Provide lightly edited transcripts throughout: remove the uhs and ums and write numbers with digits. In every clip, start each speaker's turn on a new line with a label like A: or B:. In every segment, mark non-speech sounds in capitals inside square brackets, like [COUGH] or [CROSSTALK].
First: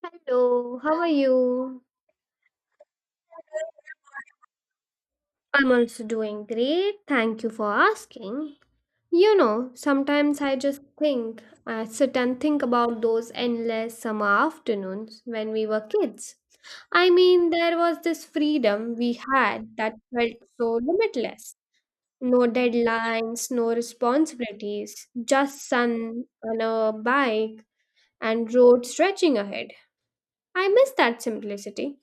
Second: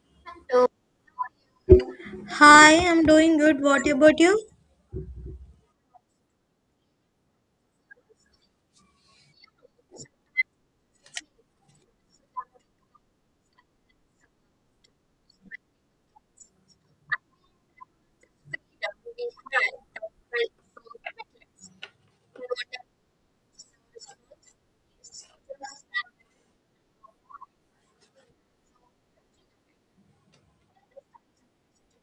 A: Hello, how are you?
B: Hi, I'm doing good. What about you?
A: I'm also doing great. Thank you for asking. You know, sometimes I just think, I sit and think about those endless summer afternoons when we were kids. I mean, there was this freedom we had that felt so limitless. No deadlines, no responsibilities, just sun on a bike and road stretching ahead. I miss that simplicity.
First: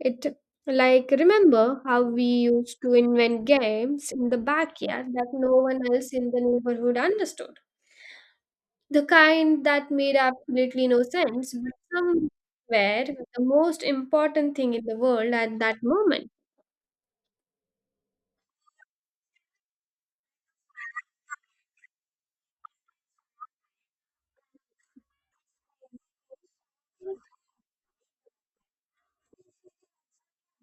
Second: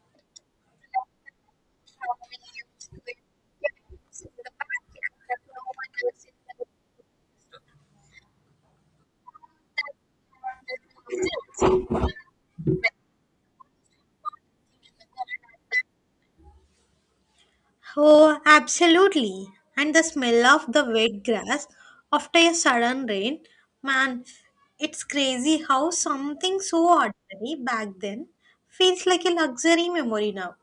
A: It like remember how we used to invent games in the backyard that no one else in the neighborhood understood. The kind that made absolutely no sense, but some were the most important thing in the world at that moment.
B: Oh, absolutely. And the smell of the wet grass after a sudden rain, man, it's crazy how something so ordinary back then feels like a luxury memory now.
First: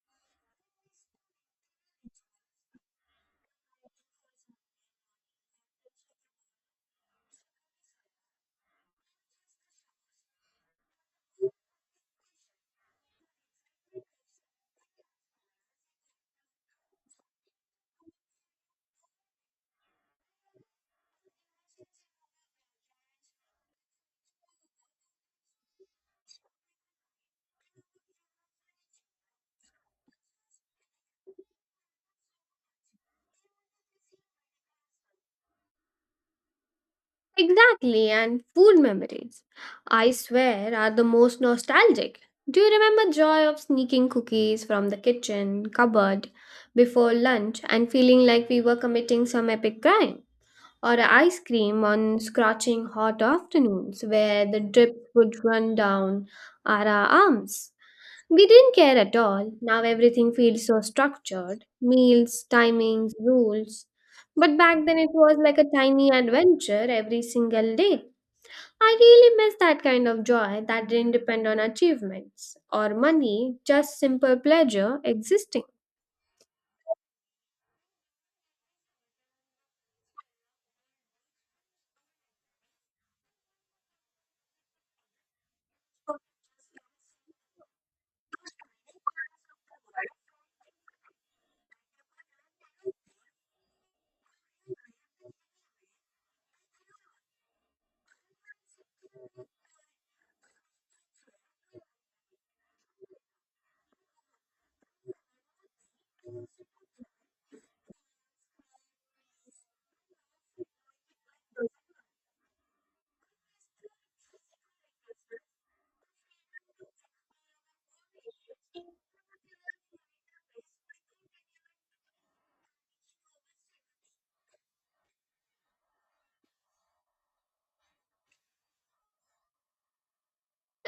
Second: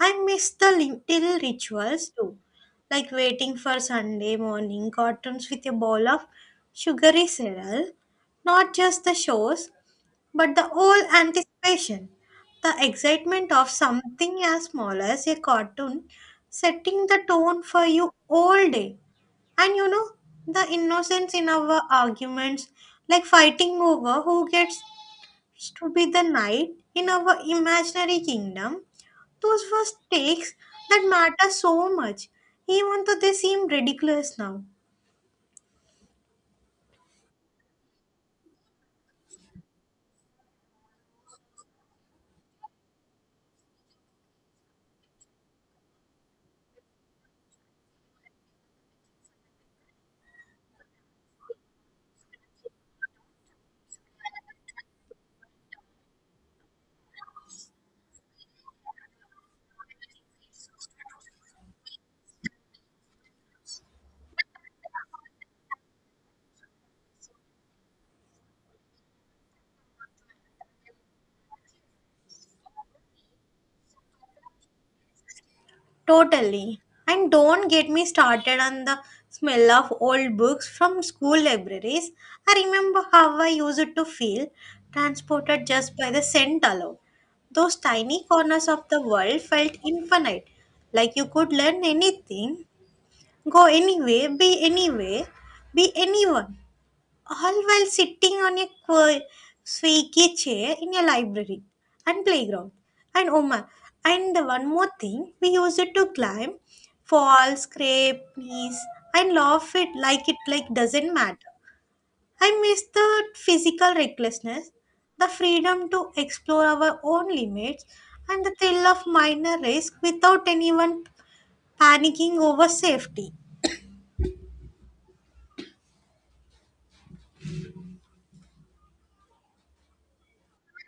B: I miss the little rituals too, like waiting for Sunday morning cartoons with a bowl of sugary cereal, not just the shows, but the whole anticipation, the excitement of something as small as a cartoon setting the tone for you all day. And the innocence in our arguments, like fighting over who gets to be the knight in our imaginary kingdom, those were stakes that matter so much, even though they seem ridiculous now.
A: Exactly, and food memories, I swear, are the most nostalgic. Do you remember joy of sneaking cookies from the kitchen cupboard before lunch and feeling like we were committing some epic crime? Or ice cream on scorching hot afternoons where the drips would run down our arms. We didn't care at all. Now everything feels so structured meals, timings, rules. But back then it was like a tiny adventure every single day. I really miss that kind of joy that didn't depend on achievements or money, just simple pleasure existing.
B: Totally. And don't get me started on the smell of old books from school libraries. I remember how I used to feel transported just by the scent alone. Those tiny corners of the world felt infinite, like you could learn anything, go anywhere, be anyone, all while sitting on a squeaky chair in a library and playground. And oh my, and the one more thing, we used it to climb, fall, scrape, knees, and laugh it like doesn't matter. I miss the physical recklessness, the freedom to explore our own limits, and the thrill of minor risk without anyone panicking over safety.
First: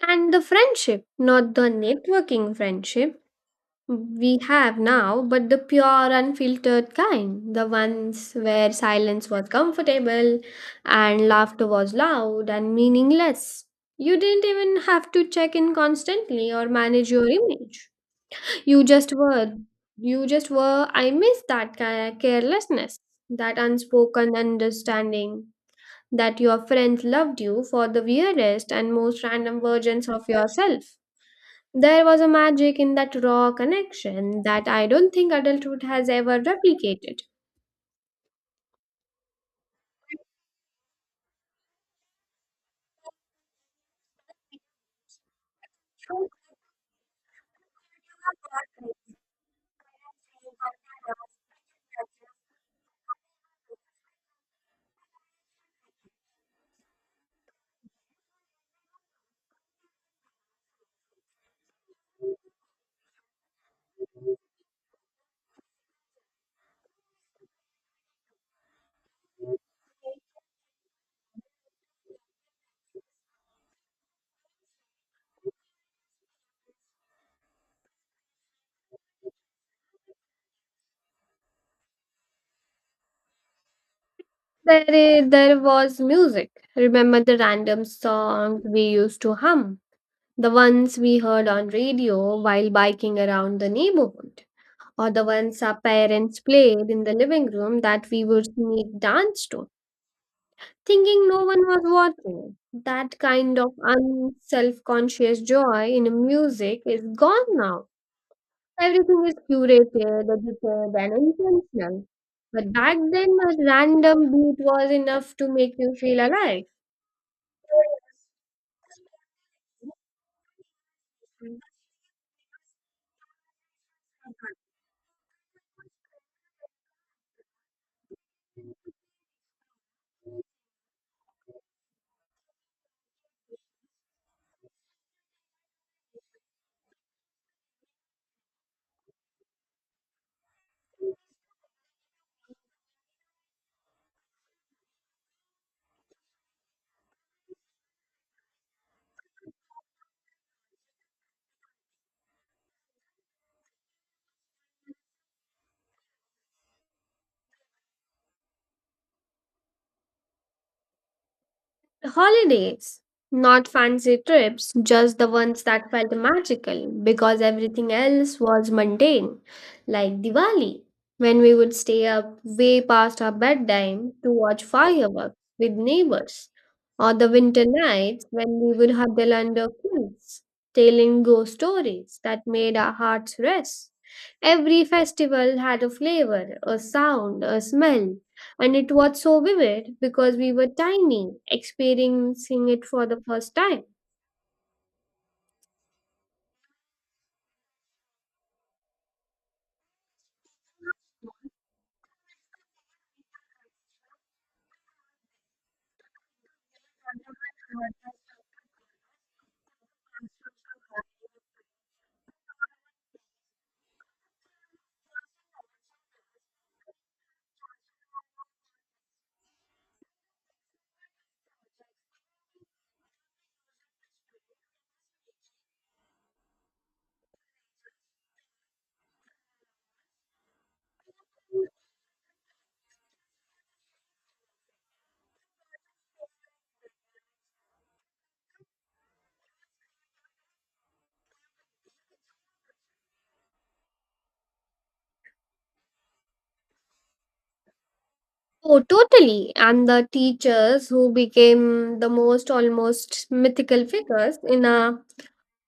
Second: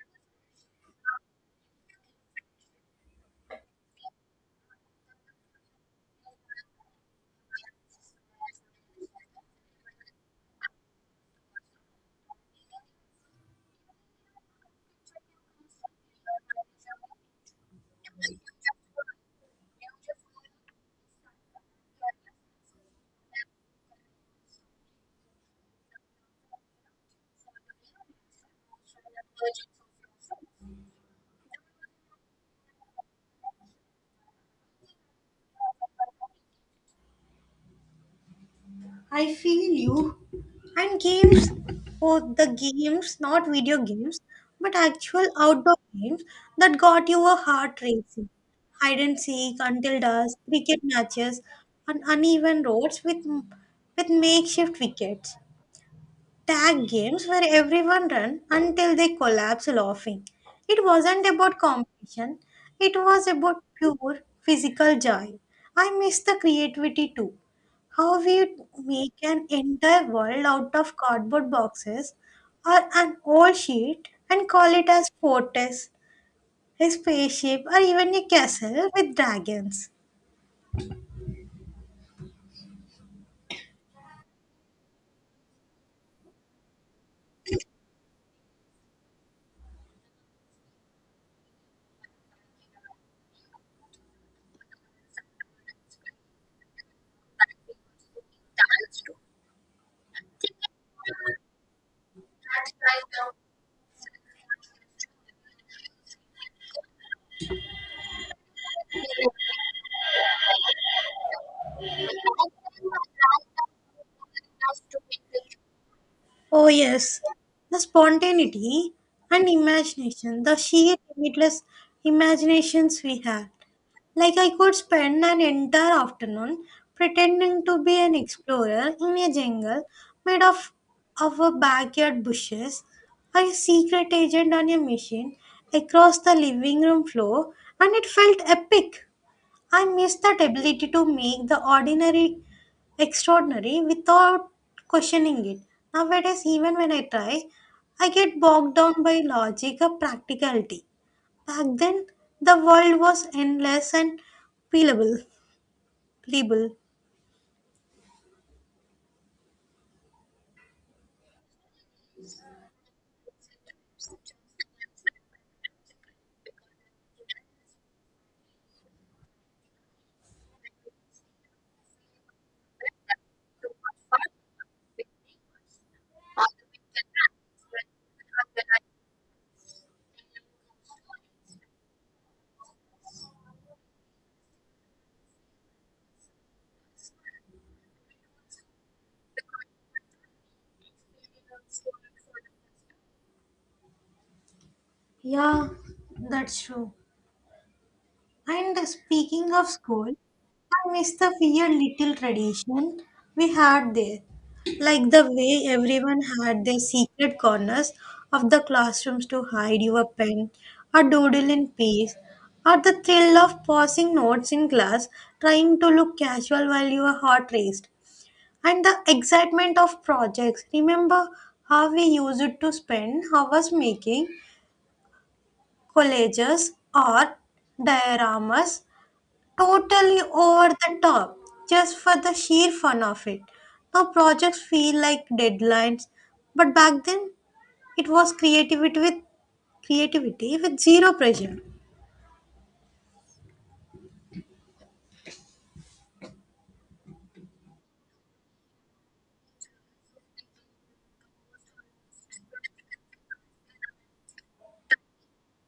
A: And the friendship, not the networking friendship we have now, but the pure, unfiltered kind, the ones where silence was comfortable and laughter was loud and meaningless. You didn't even have to check in constantly or manage your image. You just were. You just were. I miss that carelessness, that unspoken understanding that your friends loved you for the weirdest and most random versions of yourself. There was a magic in that raw connection that I don't think adulthood has ever replicated.
B: I feel you. And games, oh, the games, not video games, but actual outdoor games that got you a heart racing. Hide and seek until dusk, cricket matches, and uneven roads with makeshift wickets. Tag games where everyone ran until they collapsed laughing. It wasn't about competition, it was about pure physical joy. I miss the creativity too. How we make an entire world out of cardboard boxes or an old sheet and call it as fortress, a spaceship, or even a castle with dragons.
A: There was music. Remember the random songs we used to hum? The ones we heard on radio while biking around the neighborhood, or the ones our parents played in the living room that we would sneak dance to, thinking no one was watching. That kind of unself conscious joy in music is gone now. Everything is curated, edited, and intentional. But back then, a random beat was enough to make you feel alive.
B: Oh, yes, the spontaneity and imagination, the sheer limitless imaginations we have. Like, I could spend an entire afternoon pretending to be an explorer in a jungle made of a backyard bushes, or a secret agent on a machine across the living room floor, and it felt epic. I miss that ability to make the ordinary extraordinary without questioning it. Nowadays, even when I try, I get bogged down by logic or practicality. Back then, the world was endless and playable. playable.
A: Holidays, not fancy trips, just the ones that felt magical because everything else was mundane, like Diwali, when we would stay up way past our bedtime to watch fireworks with neighbors, or the winter nights when we would huddle under quilts, telling ghost stories that made our hearts rest. Every festival had a flavor, a sound, a smell, and it was so vivid because we were tiny, experiencing it for the first time.
B: Yeah, that's true. And speaking of school, I miss the weird little tradition we had there. Like the way everyone had their secret corners of the classrooms to hide your pen or doodle in peace, or the thrill of passing notes in class trying to look casual while your heart raced, and the excitement of projects. Remember how we used to spend hours making collages or dioramas, totally over the top, just for the sheer fun of it. Now projects feel like deadlines, but back then it was creativity with zero pressure.
A: Oh, totally. And the teachers who became the most almost mythical figures in our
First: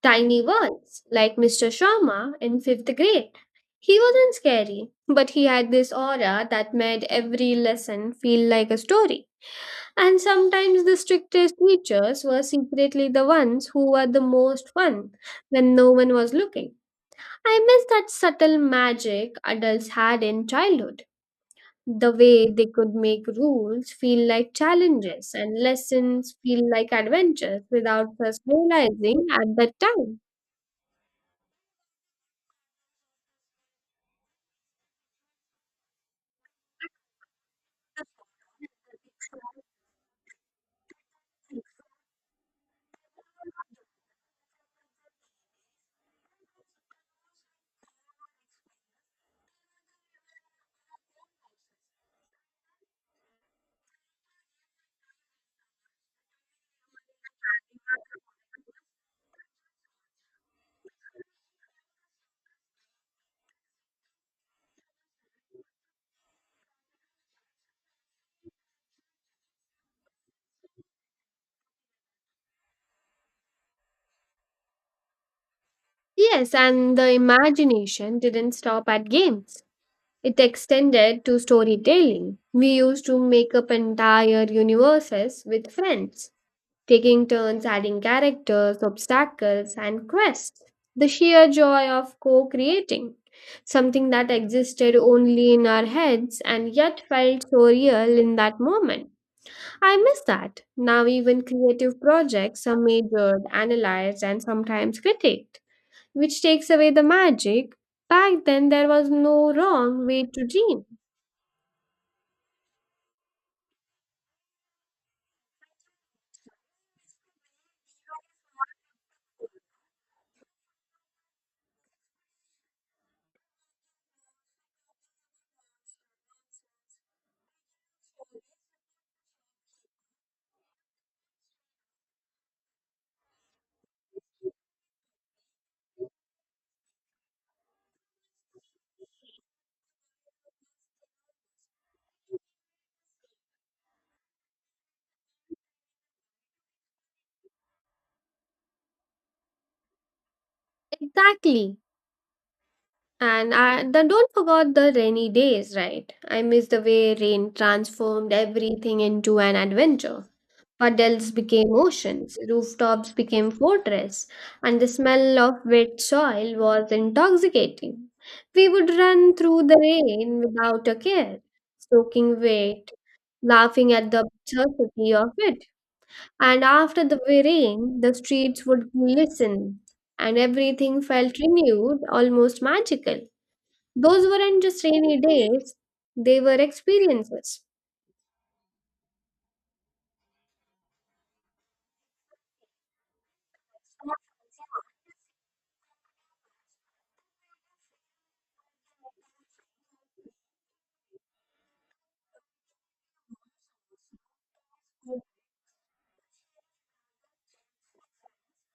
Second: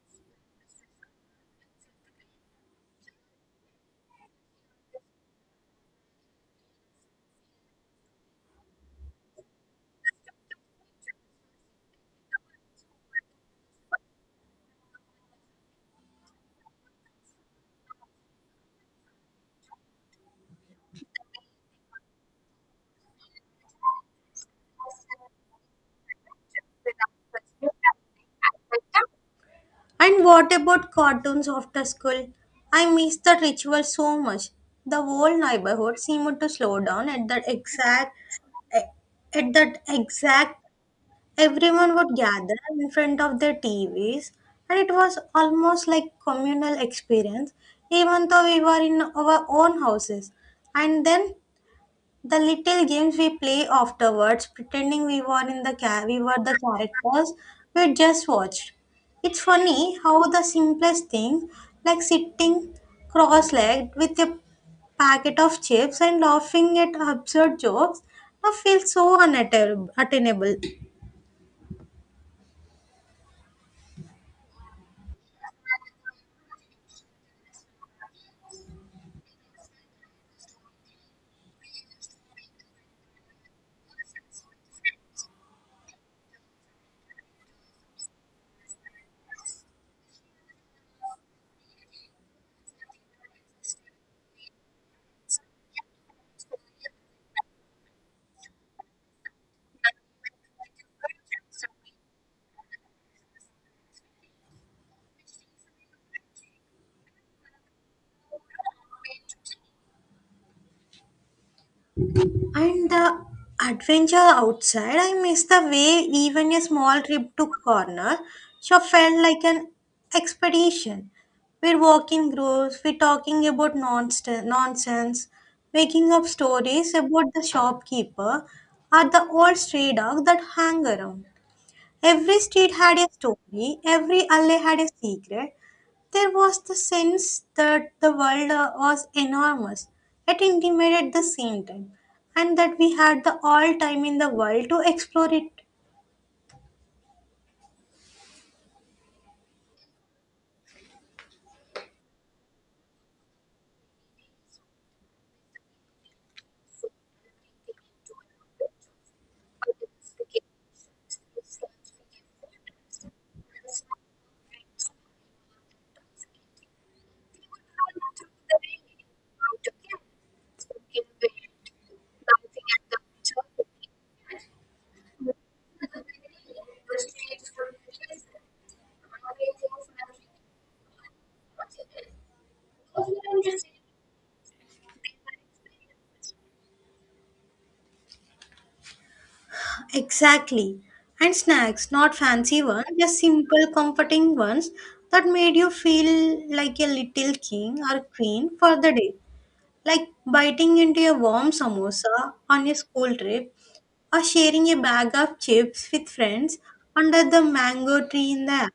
A: tiny worlds, like Mr. Sharma in fifth grade. He wasn't scary, but he had this aura that made every lesson feel like a story. And sometimes the strictest teachers were secretly the ones who were the most fun when no one was looking. I miss that subtle magic adults had in childhood. The way they could make rules feel like challenges and lessons feel like adventures without us realizing at that time.
B: And what about cartoons after school? I miss that ritual so much. The whole neighborhood seemed to slow down at that exact. Everyone would gather in front of their TVs, and it was almost like communal experience, even though we were in our own houses. And then the little games we play afterwards, pretending we were the characters we just watched. It's funny how the simplest thing, like sitting cross-legged with a packet of chips and laughing at absurd jokes, now feels so unattainable.
A: Yes, and the imagination didn't stop at games. It extended to storytelling. We used to make up entire universes with friends, taking turns adding characters, obstacles, and quests. The sheer joy of co creating, something that existed only in our heads and yet felt so real in that moment. I miss that. Now, even creative projects are measured, analyzed, and sometimes critiqued, which takes away the magic. Back then, there was no wrong way to dream.
B: And the adventure outside, I miss the way even a small trip to corner shop felt like an expedition. We're walking groups, we're talking about nonsense, making up stories about the shopkeeper or the old stray dog that hang around. Every street had a story, every alley had a secret. There was the sense that the world was enormous, yet intimate at the same time, and that we had the all time in the world to explore it.
A: Exactly. And I, then don't forget the rainy days, right? I miss the way rain transformed everything into an adventure. Puddles became oceans, rooftops became fortress, and the smell of wet soil was intoxicating. We would run through the rain without a care, soaking wet, laughing at the absurdity of it. And after the rain, the streets would glisten, and everything felt renewed, almost magical. Those weren't just rainy days, they were experiences.
B: Exactly. And snacks, not fancy ones, just simple, comforting ones that made you feel like a little king or queen for the day. Like biting into a warm samosa on a school trip, or sharing a bag of chips with friends under the mango tree in the air.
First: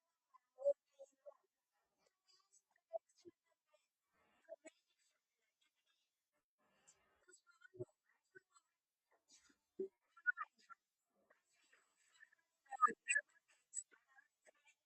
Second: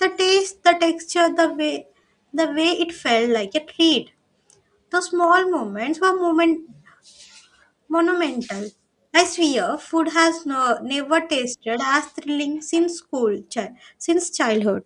B: The taste, the texture, the way it felt like a treat. Those small moments were monumental. I swear, food has never tasted as thrilling since childhood.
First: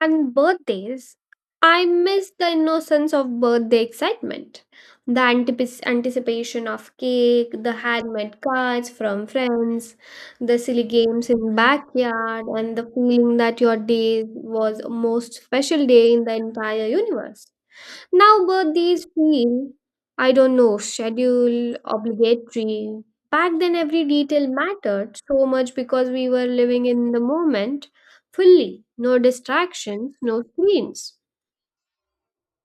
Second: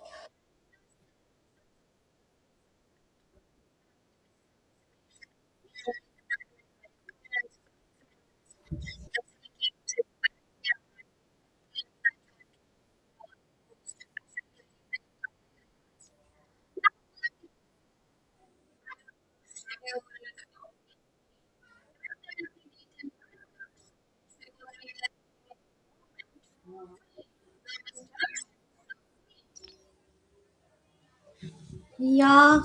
A: And birthdays, I miss the innocence of birthday excitement. The anticipation of cake, the handmade cards from friends, the silly games in backyard, and the feeling that your day was most special day in the entire universe. Now birthdays feel, I don't know, schedule, obligatory. Back then, every detail mattered so much because we were living in the moment fully. No distractions, no screens,
B: Yeah.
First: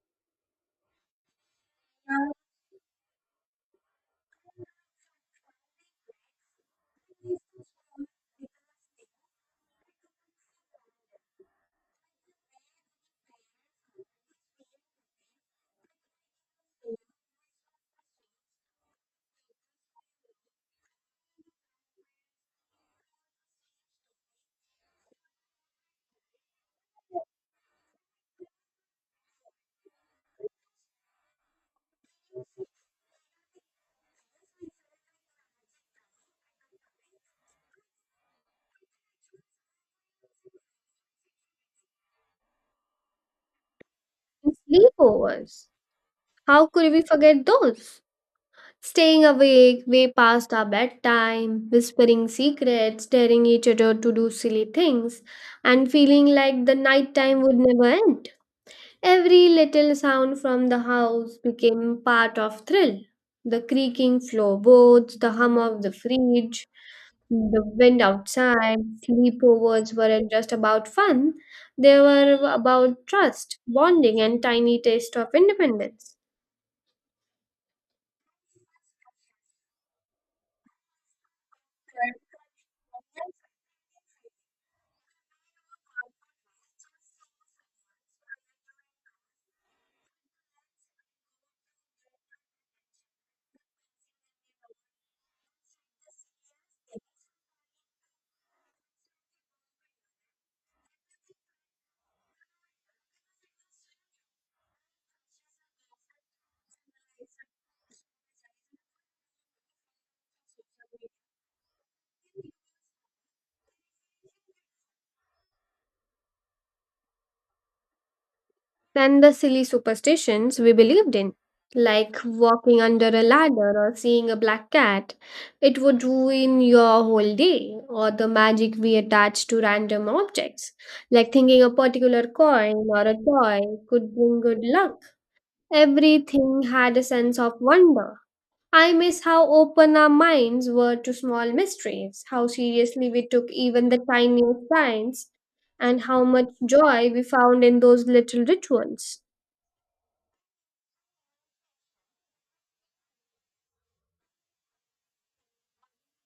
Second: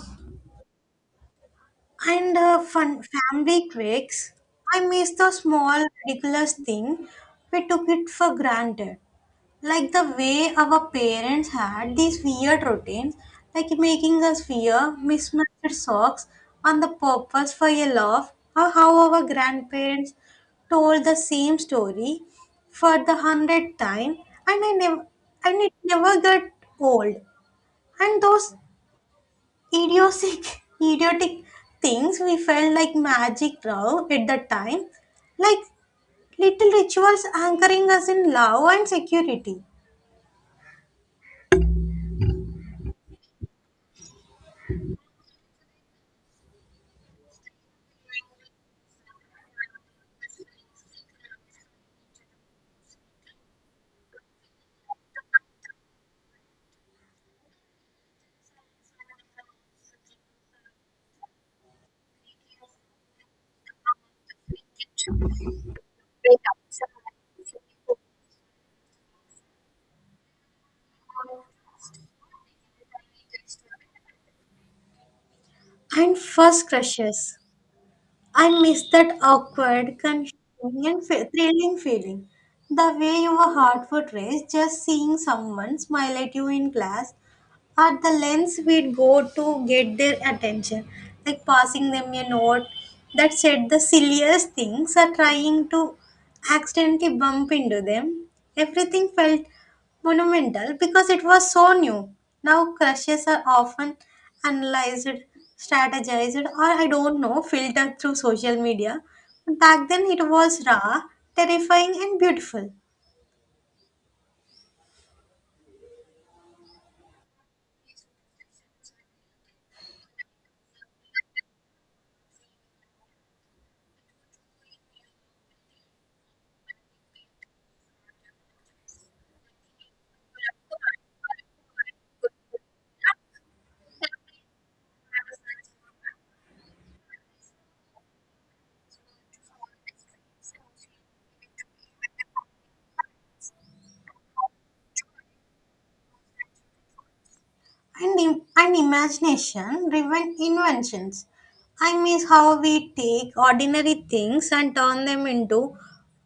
A: and
B: And fun family tricks. I miss the small ridiculous thing we took it for granted. Like the way our parents had these weird routines, like making us wear mismatched socks on the purpose for a laugh, or how our grandparents told the same story for the hundredth time, and I never and it never got old. And those idiotic idiotic things we felt like magic bro at the time, like little rituals anchoring us in love and security.
A: sleepovers. How could we forget those? Staying awake way past our bedtime, whispering secrets, daring each other to do silly things, and feeling like the night time would never end. Every little sound from the house became part of thrill. The creaking floorboards, the hum of the fridge, the wind outside, sleepovers weren't just about fun. They were about trust, bonding, and tiny taste of independence.
B: And first crushes, I miss that awkward, confusing, and thrilling feeling, the way your heart would race just seeing someone smile at you in class, are the lengths we'd go to get their attention, like passing them a note that said the silliest things, or trying to accidentally bump into them. Everything felt monumental because it was so new. Now crushes are often analyzed, strategized, or, I don't know, filtered through social media. But back then it was raw, terrifying, and beautiful.
A: Than the silly superstitions we believed in, like walking under a ladder or seeing a black cat. It would ruin your whole day, or the magic we attach to random objects, like thinking a particular coin or a toy could bring good luck. Everything had a sense of wonder. I miss how open our minds were to small mysteries, how seriously we took even the tiniest signs, and how much joy we found in those
B: and, im-
A: little
B: and
A: rituals.
B: imagination driven inventions. I miss how we take ordinary things and turn them into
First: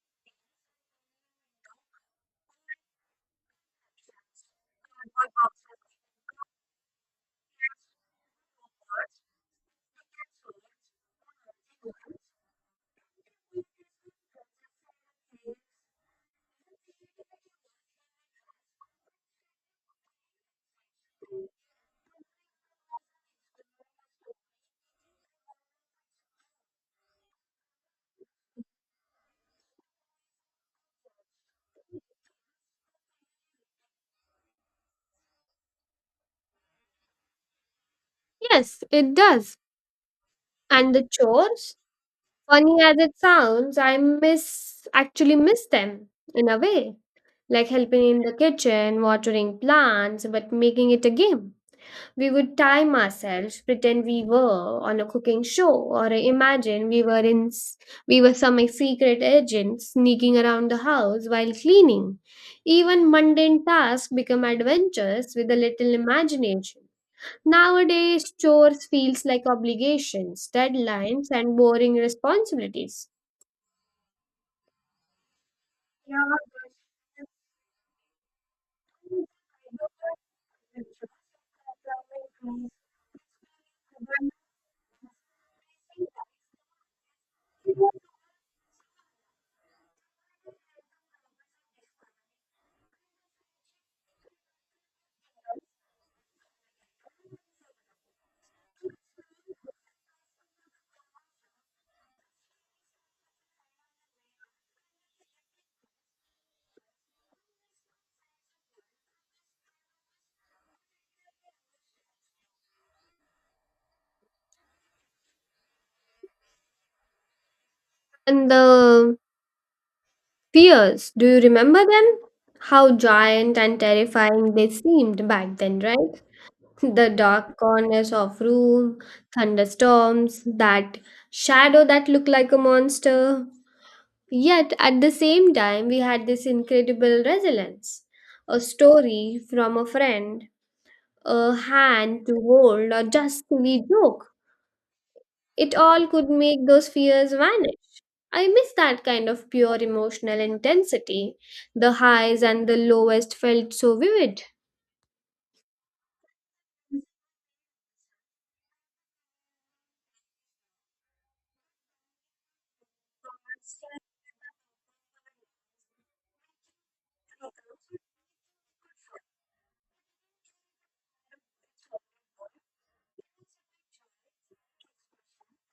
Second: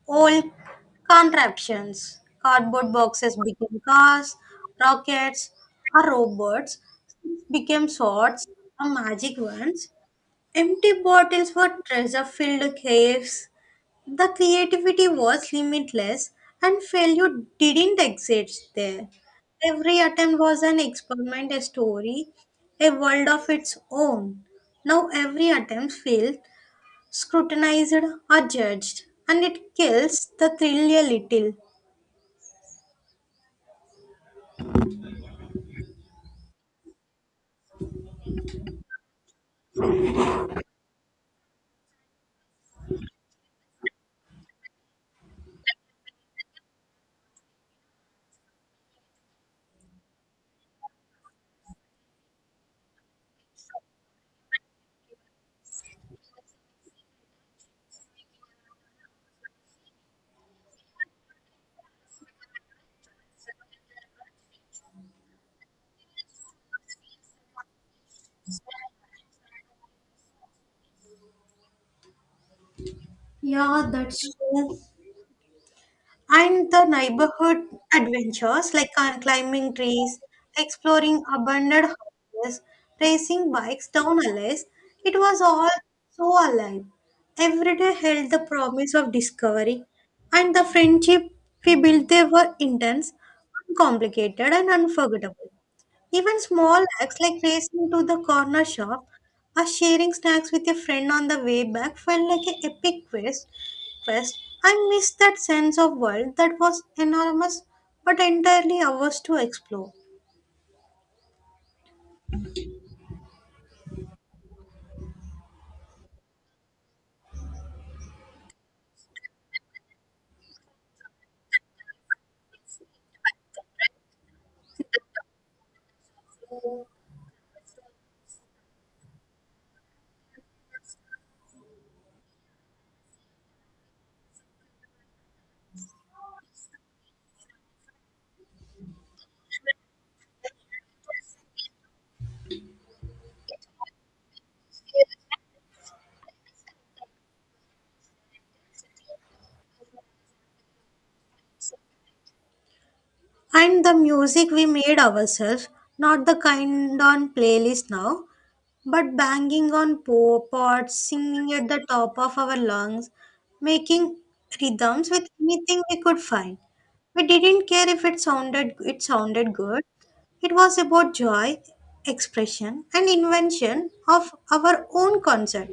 B: old contraptions. Cardboard boxes became cars, rockets, or robots, became swords or magic wands. Empty bottles were treasure filled caves. The creativity was limitless and failure didn't exist there. Every attempt was an experiment, a story, a world of its own. Now every attempt failed, scrutinized, or judged, and it kills the thrill a little.
A: Yes, it does. And the chores, funny as it sounds, I miss actually miss them in a way. Like helping in the kitchen, watering plants, but making it a game. We would time ourselves, pretend we were on a cooking show, or imagine we were some secret agent sneaking around the house while cleaning. Even mundane tasks become adventures with a little imagination. Nowadays, chores feels like obligations, deadlines, and boring responsibilities.
B: Yeah, that's true. And the neighborhood adventures, like climbing trees, exploring abandoned houses, racing bikes down alleys, it was all so alive. Every day held the promise of discovery, and the friendship we built, they were intense, uncomplicated, and unforgettable. Even small acts like racing to the corner shop or sharing snacks with a friend on the way back felt like an epic quest. I miss that sense of world that was enormous but entirely ours to explore.
A: And the fears, do you remember them? How giant and terrifying they seemed back then, right? [LAUGHS] The dark corners of room, thunderstorms, that shadow that looked like a monster. Yet at the same time, we had this incredible resilience. A story from a friend a hand to hold, or just silly joke. It all could make those fears vanish. I miss that kind of pure emotional intensity. The highs and the lowest felt
B: And the
A: so vivid.
B: music we made ourselves, not the kind on playlist now, but banging on pots, singing at the top of our lungs, making rhythms with anything we could find. We didn't care if it sounded good. It was about joy, expression, and invention of our own concert.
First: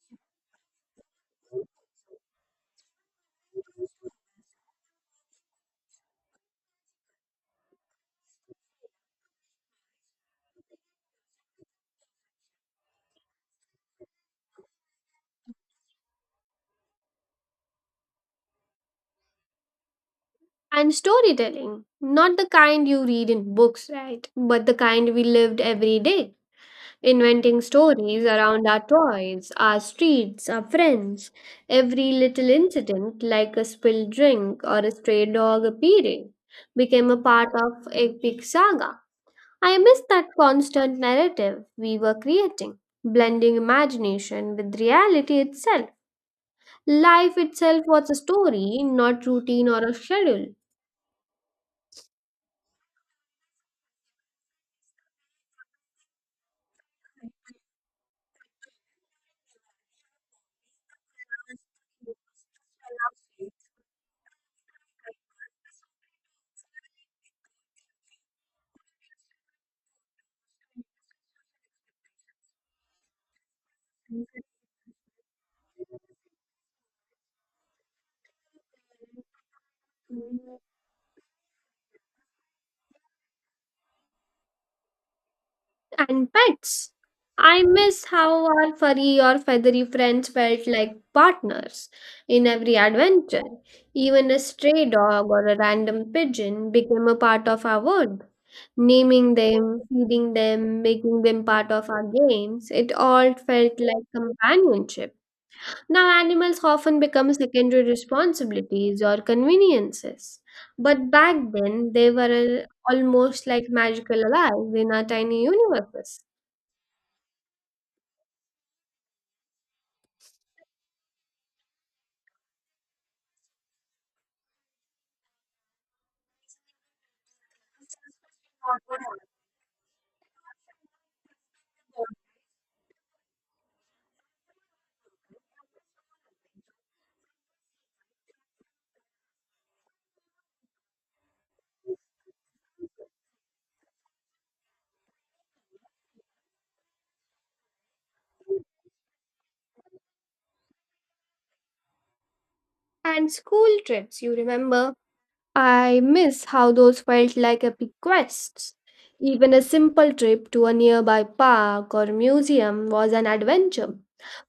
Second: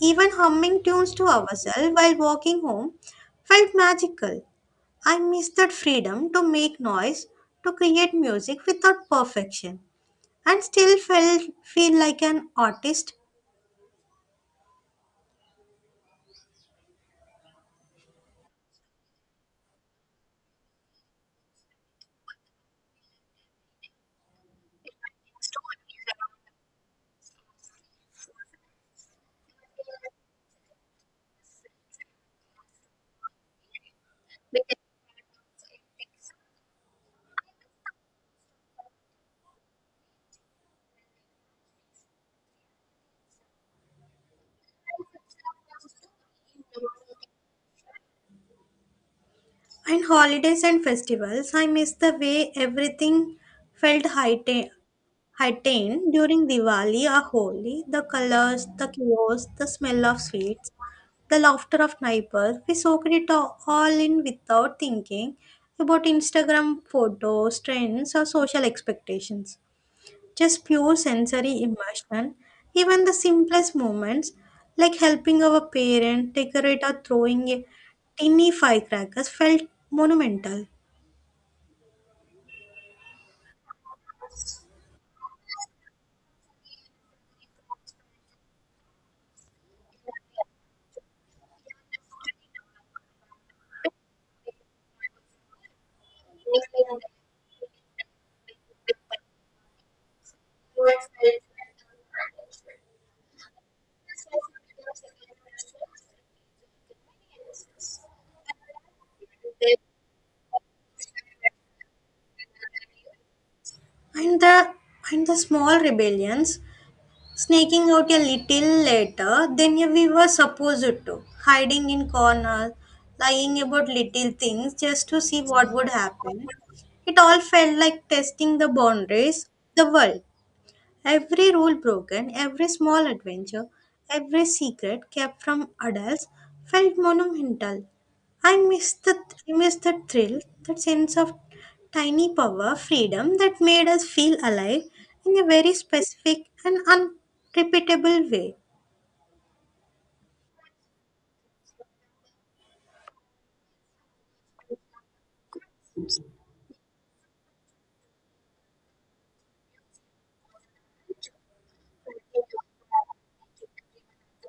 B: Even humming tunes to ourselves while walking home felt magical. I miss that freedom to make noise, to create music without perfection, and still feel like an artist.
A: And storytelling, not the kind you read in books, right? But the kind we lived every day. Inventing stories around our toys, our streets, our friends, every little incident, like a spilled drink or a stray dog appearing, became a part of epic saga. I miss that constant narrative we were creating, blending imagination with reality itself. Life itself was a story, not routine or a
B: And
A: schedule.
B: holidays and festivals, I miss the way everything felt heightened during Diwali or Holi. The colors, the chaos, the smell of sweets, the laughter of neighbors. We soaked it all in without thinking about Instagram photos, trends, or social expectations. Just pure sensory immersion. Even the simplest moments, like helping our parent decorate or throwing a tiny firecrackers, felt monumental.
A: And pets. I miss how our furry or feathery friends felt like partners in every adventure. Even a stray dog or a random pigeon became a part of our world. Naming them, feeding them, making them part of our games, it all felt like companionship. Now, animals often become secondary responsibilities or conveniences. But back then, they were almost like magical
B: And
A: alive
B: the
A: in our
B: and the
A: tiny
B: small
A: universes.
B: rebellions, sneaking out a little later than we were supposed to, hiding in corners, lying about little things just to see what would happen. It all felt like testing the boundaries, the world. Every rule broken, every small adventure, every secret kept from adults felt monumental. I missed the I miss that thrill, that sense of tiny power, freedom that made us feel alive in a very specific and unrepeatable way.
A: And school trips, you remember? I miss how those felt like epic quests. Even a simple trip to a nearby park or museum was an adventure.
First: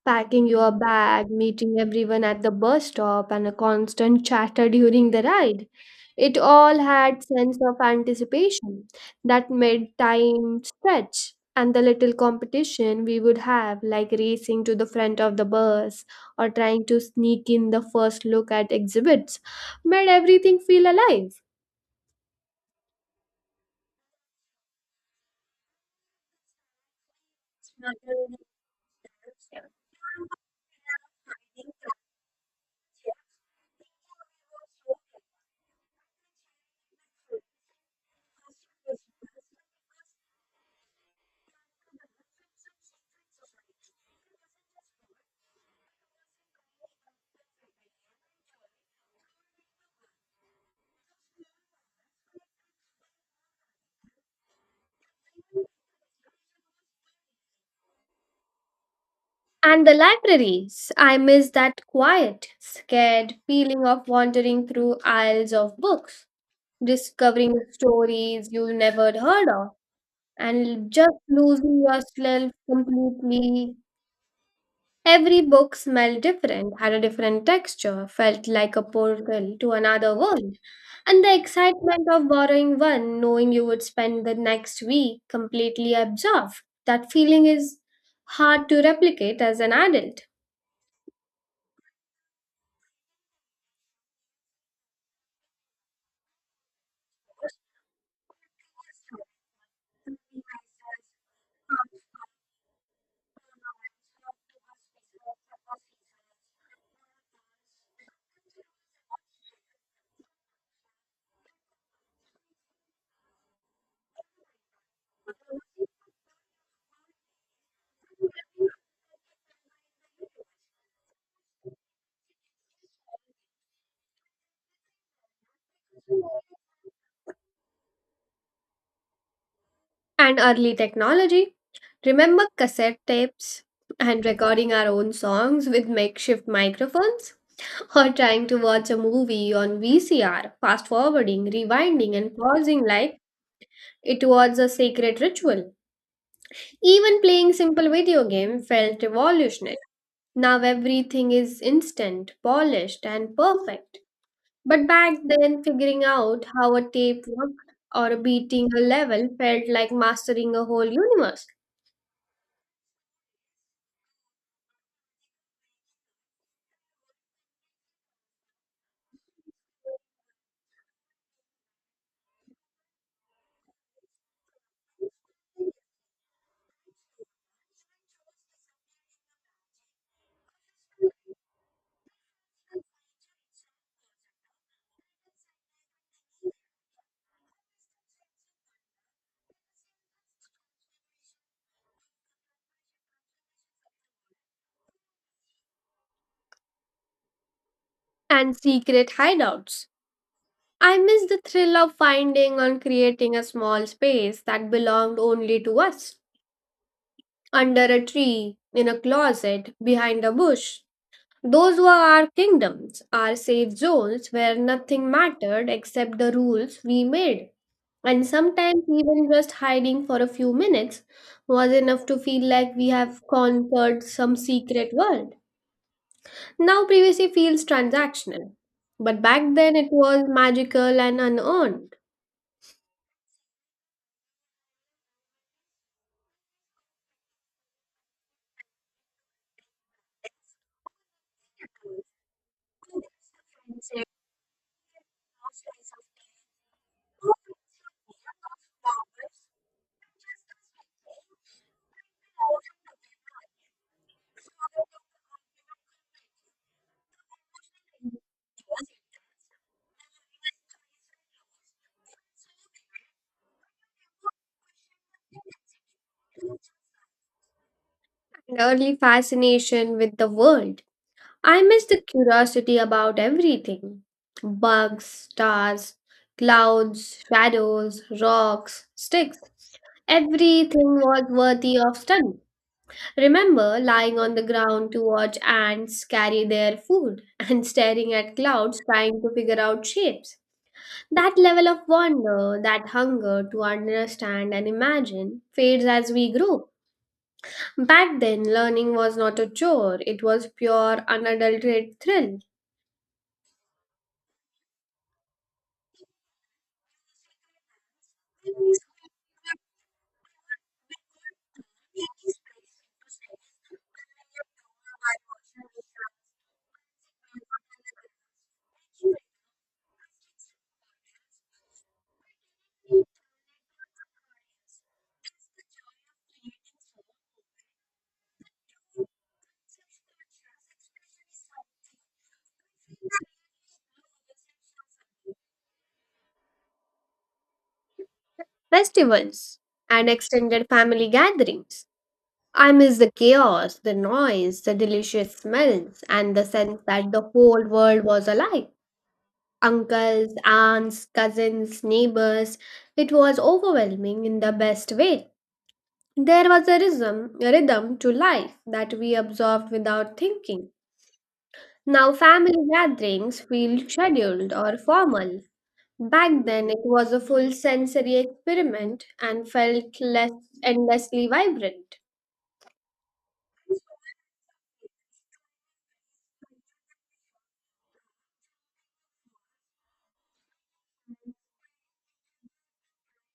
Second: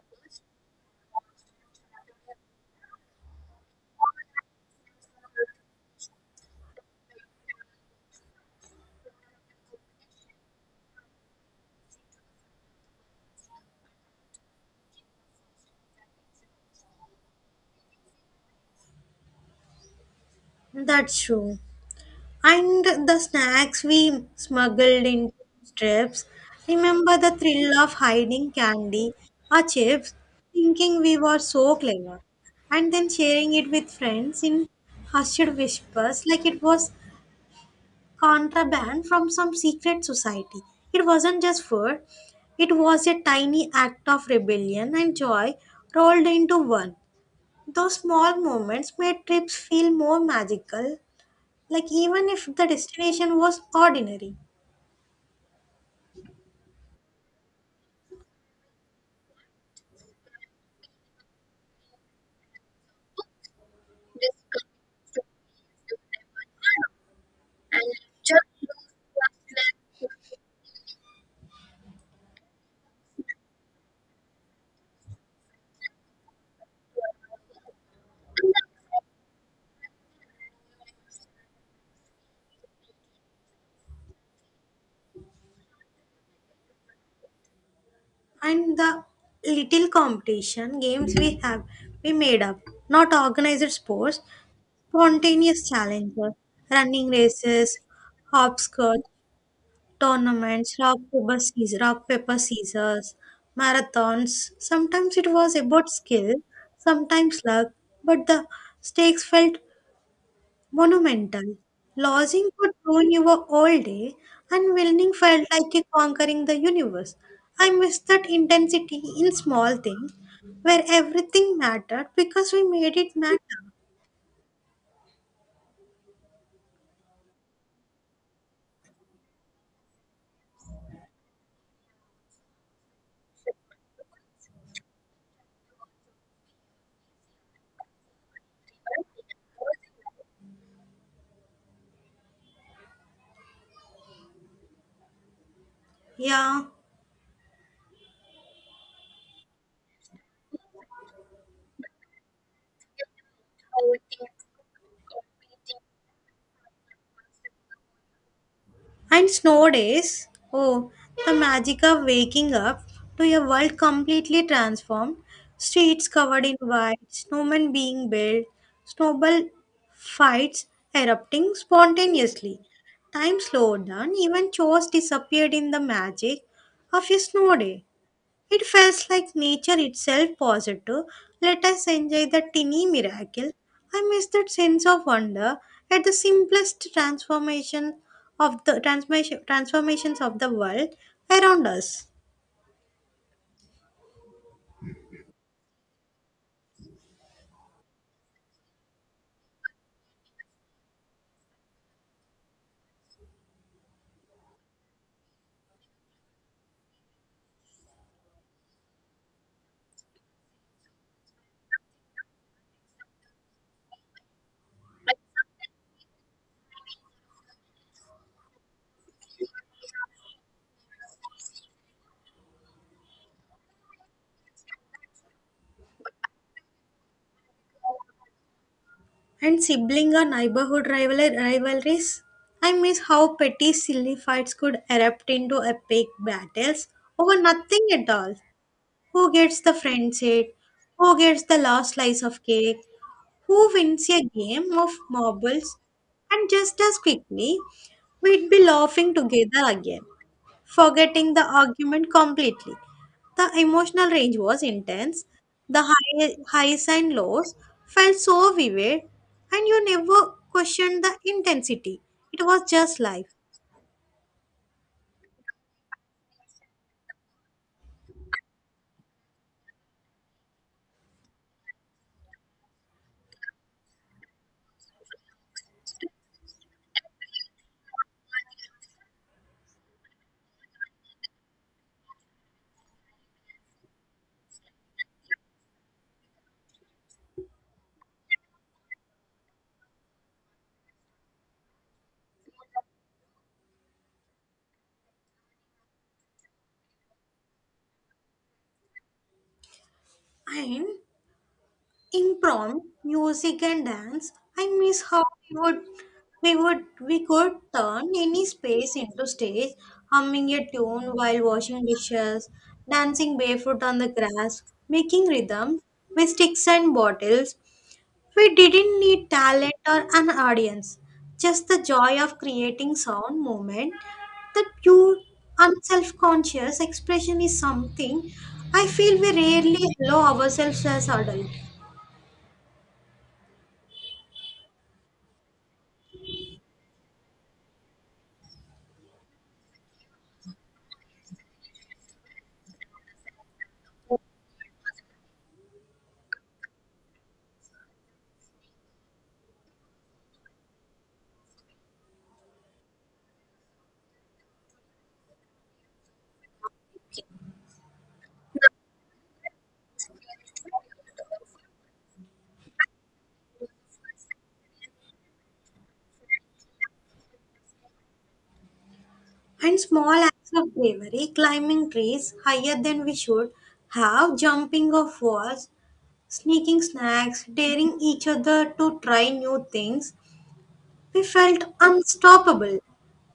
A: Packing your bag, meeting everyone at the bus stop, and a constant chatter during the ride. It all had sense of anticipation that made time stretch and the little competition we would have like racing to the front of the bus or trying to sneak in the first look at exhibits made everything feel
B: That's
A: alive.
B: true. And the snacks we smuggled into strips. Remember the thrill of hiding candy or chips, thinking we were so clever, and then sharing it with friends in hushed whispers like it was contraband from some secret society. It wasn't just food, it was a tiny act of rebellion and joy rolled into one. Those small moments made trips feel more magical, like even if the destination was ordinary.
A: And the libraries. I miss that quiet, scared feeling of wandering through aisles of books, discovering stories you never heard of, and just losing yourself completely. Every book smelled different, had a different texture, felt like a portal to another world. And the excitement of borrowing one, knowing you would spend the next week completely absorbed, that feeling is hard
B: And
A: to
B: the
A: replicate as an
B: little
A: adult.
B: competition games we made up, not organized sports, spontaneous challenges, running races, hopscotch tournaments, rock paper scissors marathons. Sometimes it was about skill, sometimes luck, but the stakes felt monumental. Losing could ruin your whole day, and winning felt like you conquering the universe. I miss that intensity in small things where everything mattered because we made it matter.
A: And early technology. Remember cassette tapes and recording our own songs with makeshift microphones? [LAUGHS] Or trying to watch a movie on VCR, fast forwarding, rewinding, and pausing like it was a sacred ritual.
B: Yeah.
A: Even playing simple video game felt revolutionary. Now everything is instant, polished, and perfect. But back then, figuring out how a tape worked or beating a
B: And
A: level felt
B: snow
A: like
B: days,
A: mastering a whole
B: oh, the
A: universe.
B: magic of waking up to a world completely transformed, streets covered in white, snowmen being built, snowball fights erupting spontaneously. Time slowed down, even chores disappeared in the magic of a snow day. It felt like nature itself paused to let us enjoy the tiny miracle. I miss that sense of wonder at the simplest transformations of the world around us.
A: And secret hideouts. I miss the thrill of finding and creating a small space that belonged only to us. Under a tree, in a closet, behind a bush. Those were our kingdoms, our safe zones where nothing mattered except the rules we made. And sometimes, even just hiding for a few minutes was enough to feel like we have conquered some secret world. Now privacy feels transactional, but back
B: And
A: then it
B: sibling or
A: was
B: neighborhood
A: magical and unearned,
B: rivalries. I miss how petty silly fights could erupt into epic battles over nothing at all. Who gets the friend seat? Who gets the last slice of cake? Who wins a game of marbles? And just as quickly, we'd be laughing together again, forgetting the argument completely. The emotional range was intense. The highs and lows felt so vivid, and you never questioned the intensity. It was just life.
A: an early fascination with the world. I miss the curiosity about everything bugs, stars, clouds, shadows, rocks, sticks. Everything was worthy of study. Remember lying on the ground to watch ants carry their food [LAUGHS] and staring at clouds trying to figure out shapes. That level of wonder, that hunger to understand and imagine, fades as we grow. Back then, learning was not a chore, it was
B: And
A: pure, unadulterated thrill.
B: impromptu music and dance. I miss how we would we could turn any space into stage, humming a tune while washing dishes, dancing barefoot on the grass, making rhythm with sticks and bottles. We didn't need talent or an audience, just the joy of creating sound movement. The pure, unself-conscious expression is something I feel we rarely allow ourselves as adults.
A: Festivals and extended family gatherings. I miss the chaos, the noise, the delicious smells, and the sense that the whole world was alive. Uncles, aunts, cousins, neighbors. It was overwhelming in the best way. There was a rhythm to life that we observed without thinking. Now family gatherings feel scheduled or formal. Back then it was a full sensory experiment and
B: And
A: felt
B: small
A: less
B: acts of
A: endlessly
B: bravery, climbing
A: vibrant.
B: trees higher than we should have, jumping off walls, sneaking snacks, daring each other to try new things. We felt unstoppable.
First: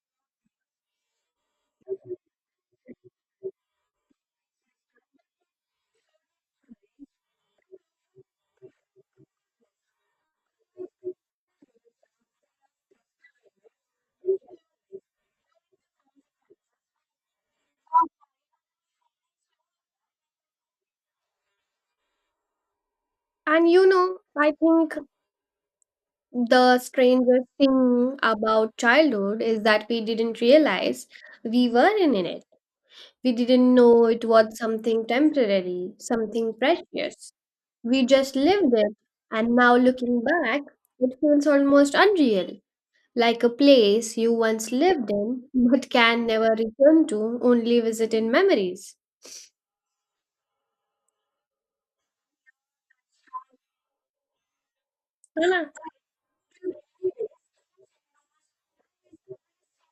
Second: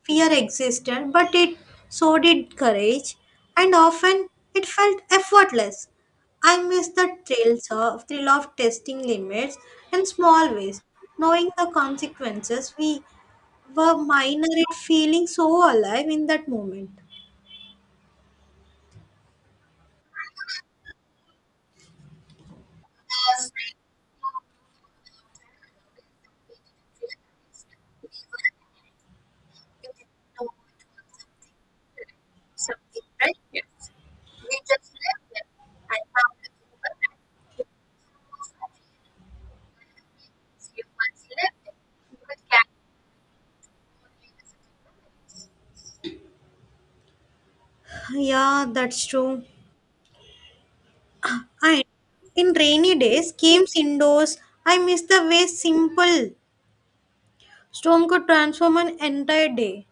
B: Fear existed, but it so did courage, and often it felt effortless. I miss the thrill of testing limits in small ways, knowing the consequences. We were minor, it feeling so alive in that moment.
A: And you know, I think the strangest thing about childhood is that we didn't realize we were in it. We didn't know it was something temporary, something precious. We just lived it, and now looking back, it feels almost unreal, like a place you once lived in [LAUGHS] but can never return to, only visit in
B: Yeah,
A: memories.
B: that's true. And in rainy days, games indoors, I miss the way
A: Hannah,
B: simple storm could transform an entire day.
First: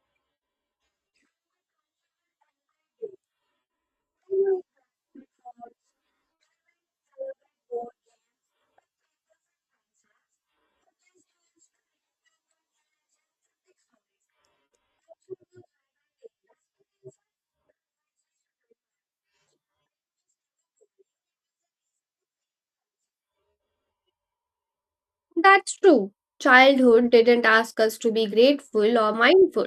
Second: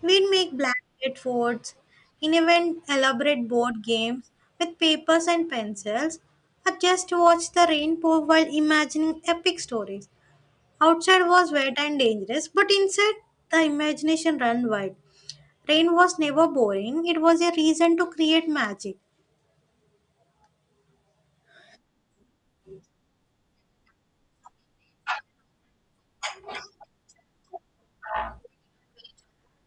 B: We'd make blanket forts, in even elaborate board games with papers and pencils, or just watch the rain pour while imagining epic stories. Outside was wet and dangerous, but inside the imagination ran wild. Rain was never boring, it was a reason to create magic.
A: that's true. Childhood didn't ask us to be grateful or mindful.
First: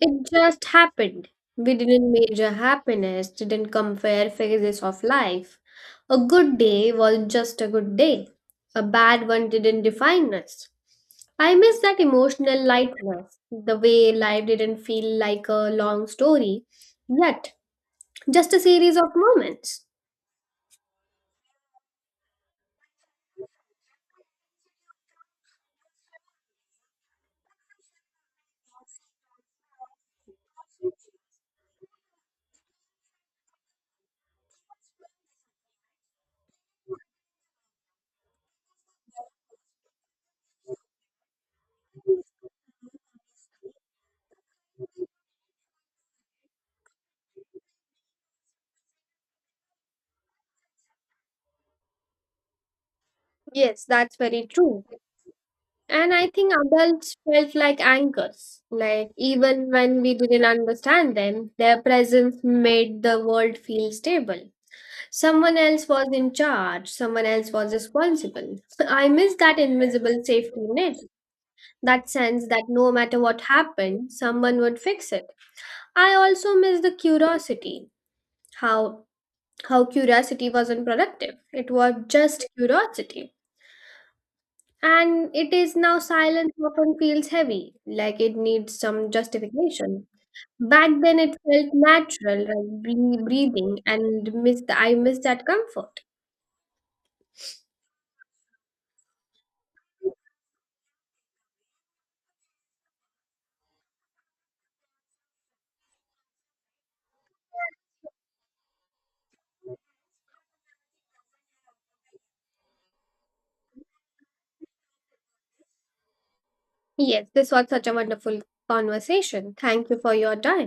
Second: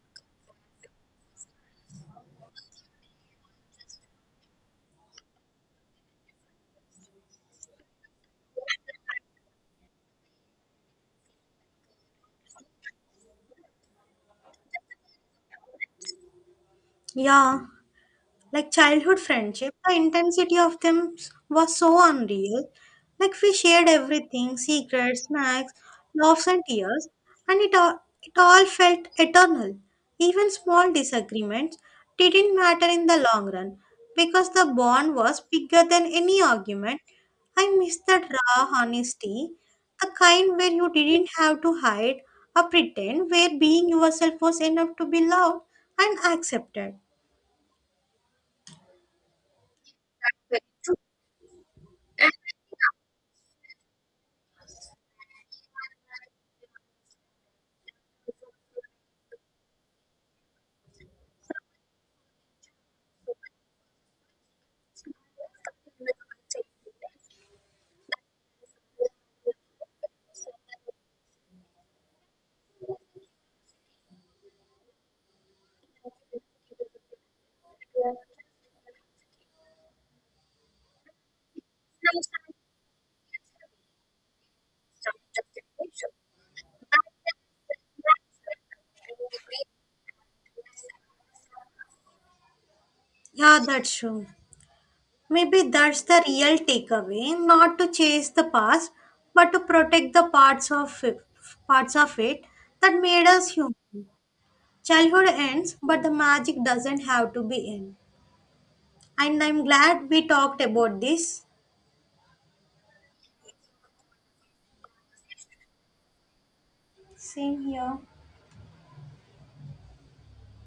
A: It just happened. We didn't measure happiness, didn't compare phases of life. A good day was just a good day. A bad one didn't define us. I miss that emotional lightness, the way life didn't feel like a long story, yet
B: Yeah.
A: just a
B: Like
A: series of
B: childhood friendship,
A: moments.
B: the intensity of them was so unreal. Like we shared everything, secrets, snacks, laughs and tears, and it all felt eternal. Even small disagreements didn't matter in the long run because the bond was bigger than any argument. I miss that raw honesty, the kind where you didn't have to hide or pretend, where being yourself was enough to be loved and accepted.
A: Yes, that's very true. And I think adults felt like anchors. Like, even when we didn't understand them, their presence made the world feel stable. Someone else was in charge, someone else was responsible. I miss that invisible safety net, that sense that no matter what happened, someone would fix it. I also miss the curiosity, how how curiosity wasn't productive. It was just curiosity. And it is now silence often feels heavy, like it needs some justification. Back then, it felt natural, like
B: Yeah,
A: breathing,
B: that's true.
A: and miss I miss that
B: Maybe that's
A: comfort.
B: the real takeaway, not to chase the past, but to protect the parts of it that made us human. Childhood ends, but the magic doesn't have to be in. And I'm glad we talked about this.
A: Yes, this
B: Same
A: was such a
B: here.
A: wonderful conversation. Thank you for your time.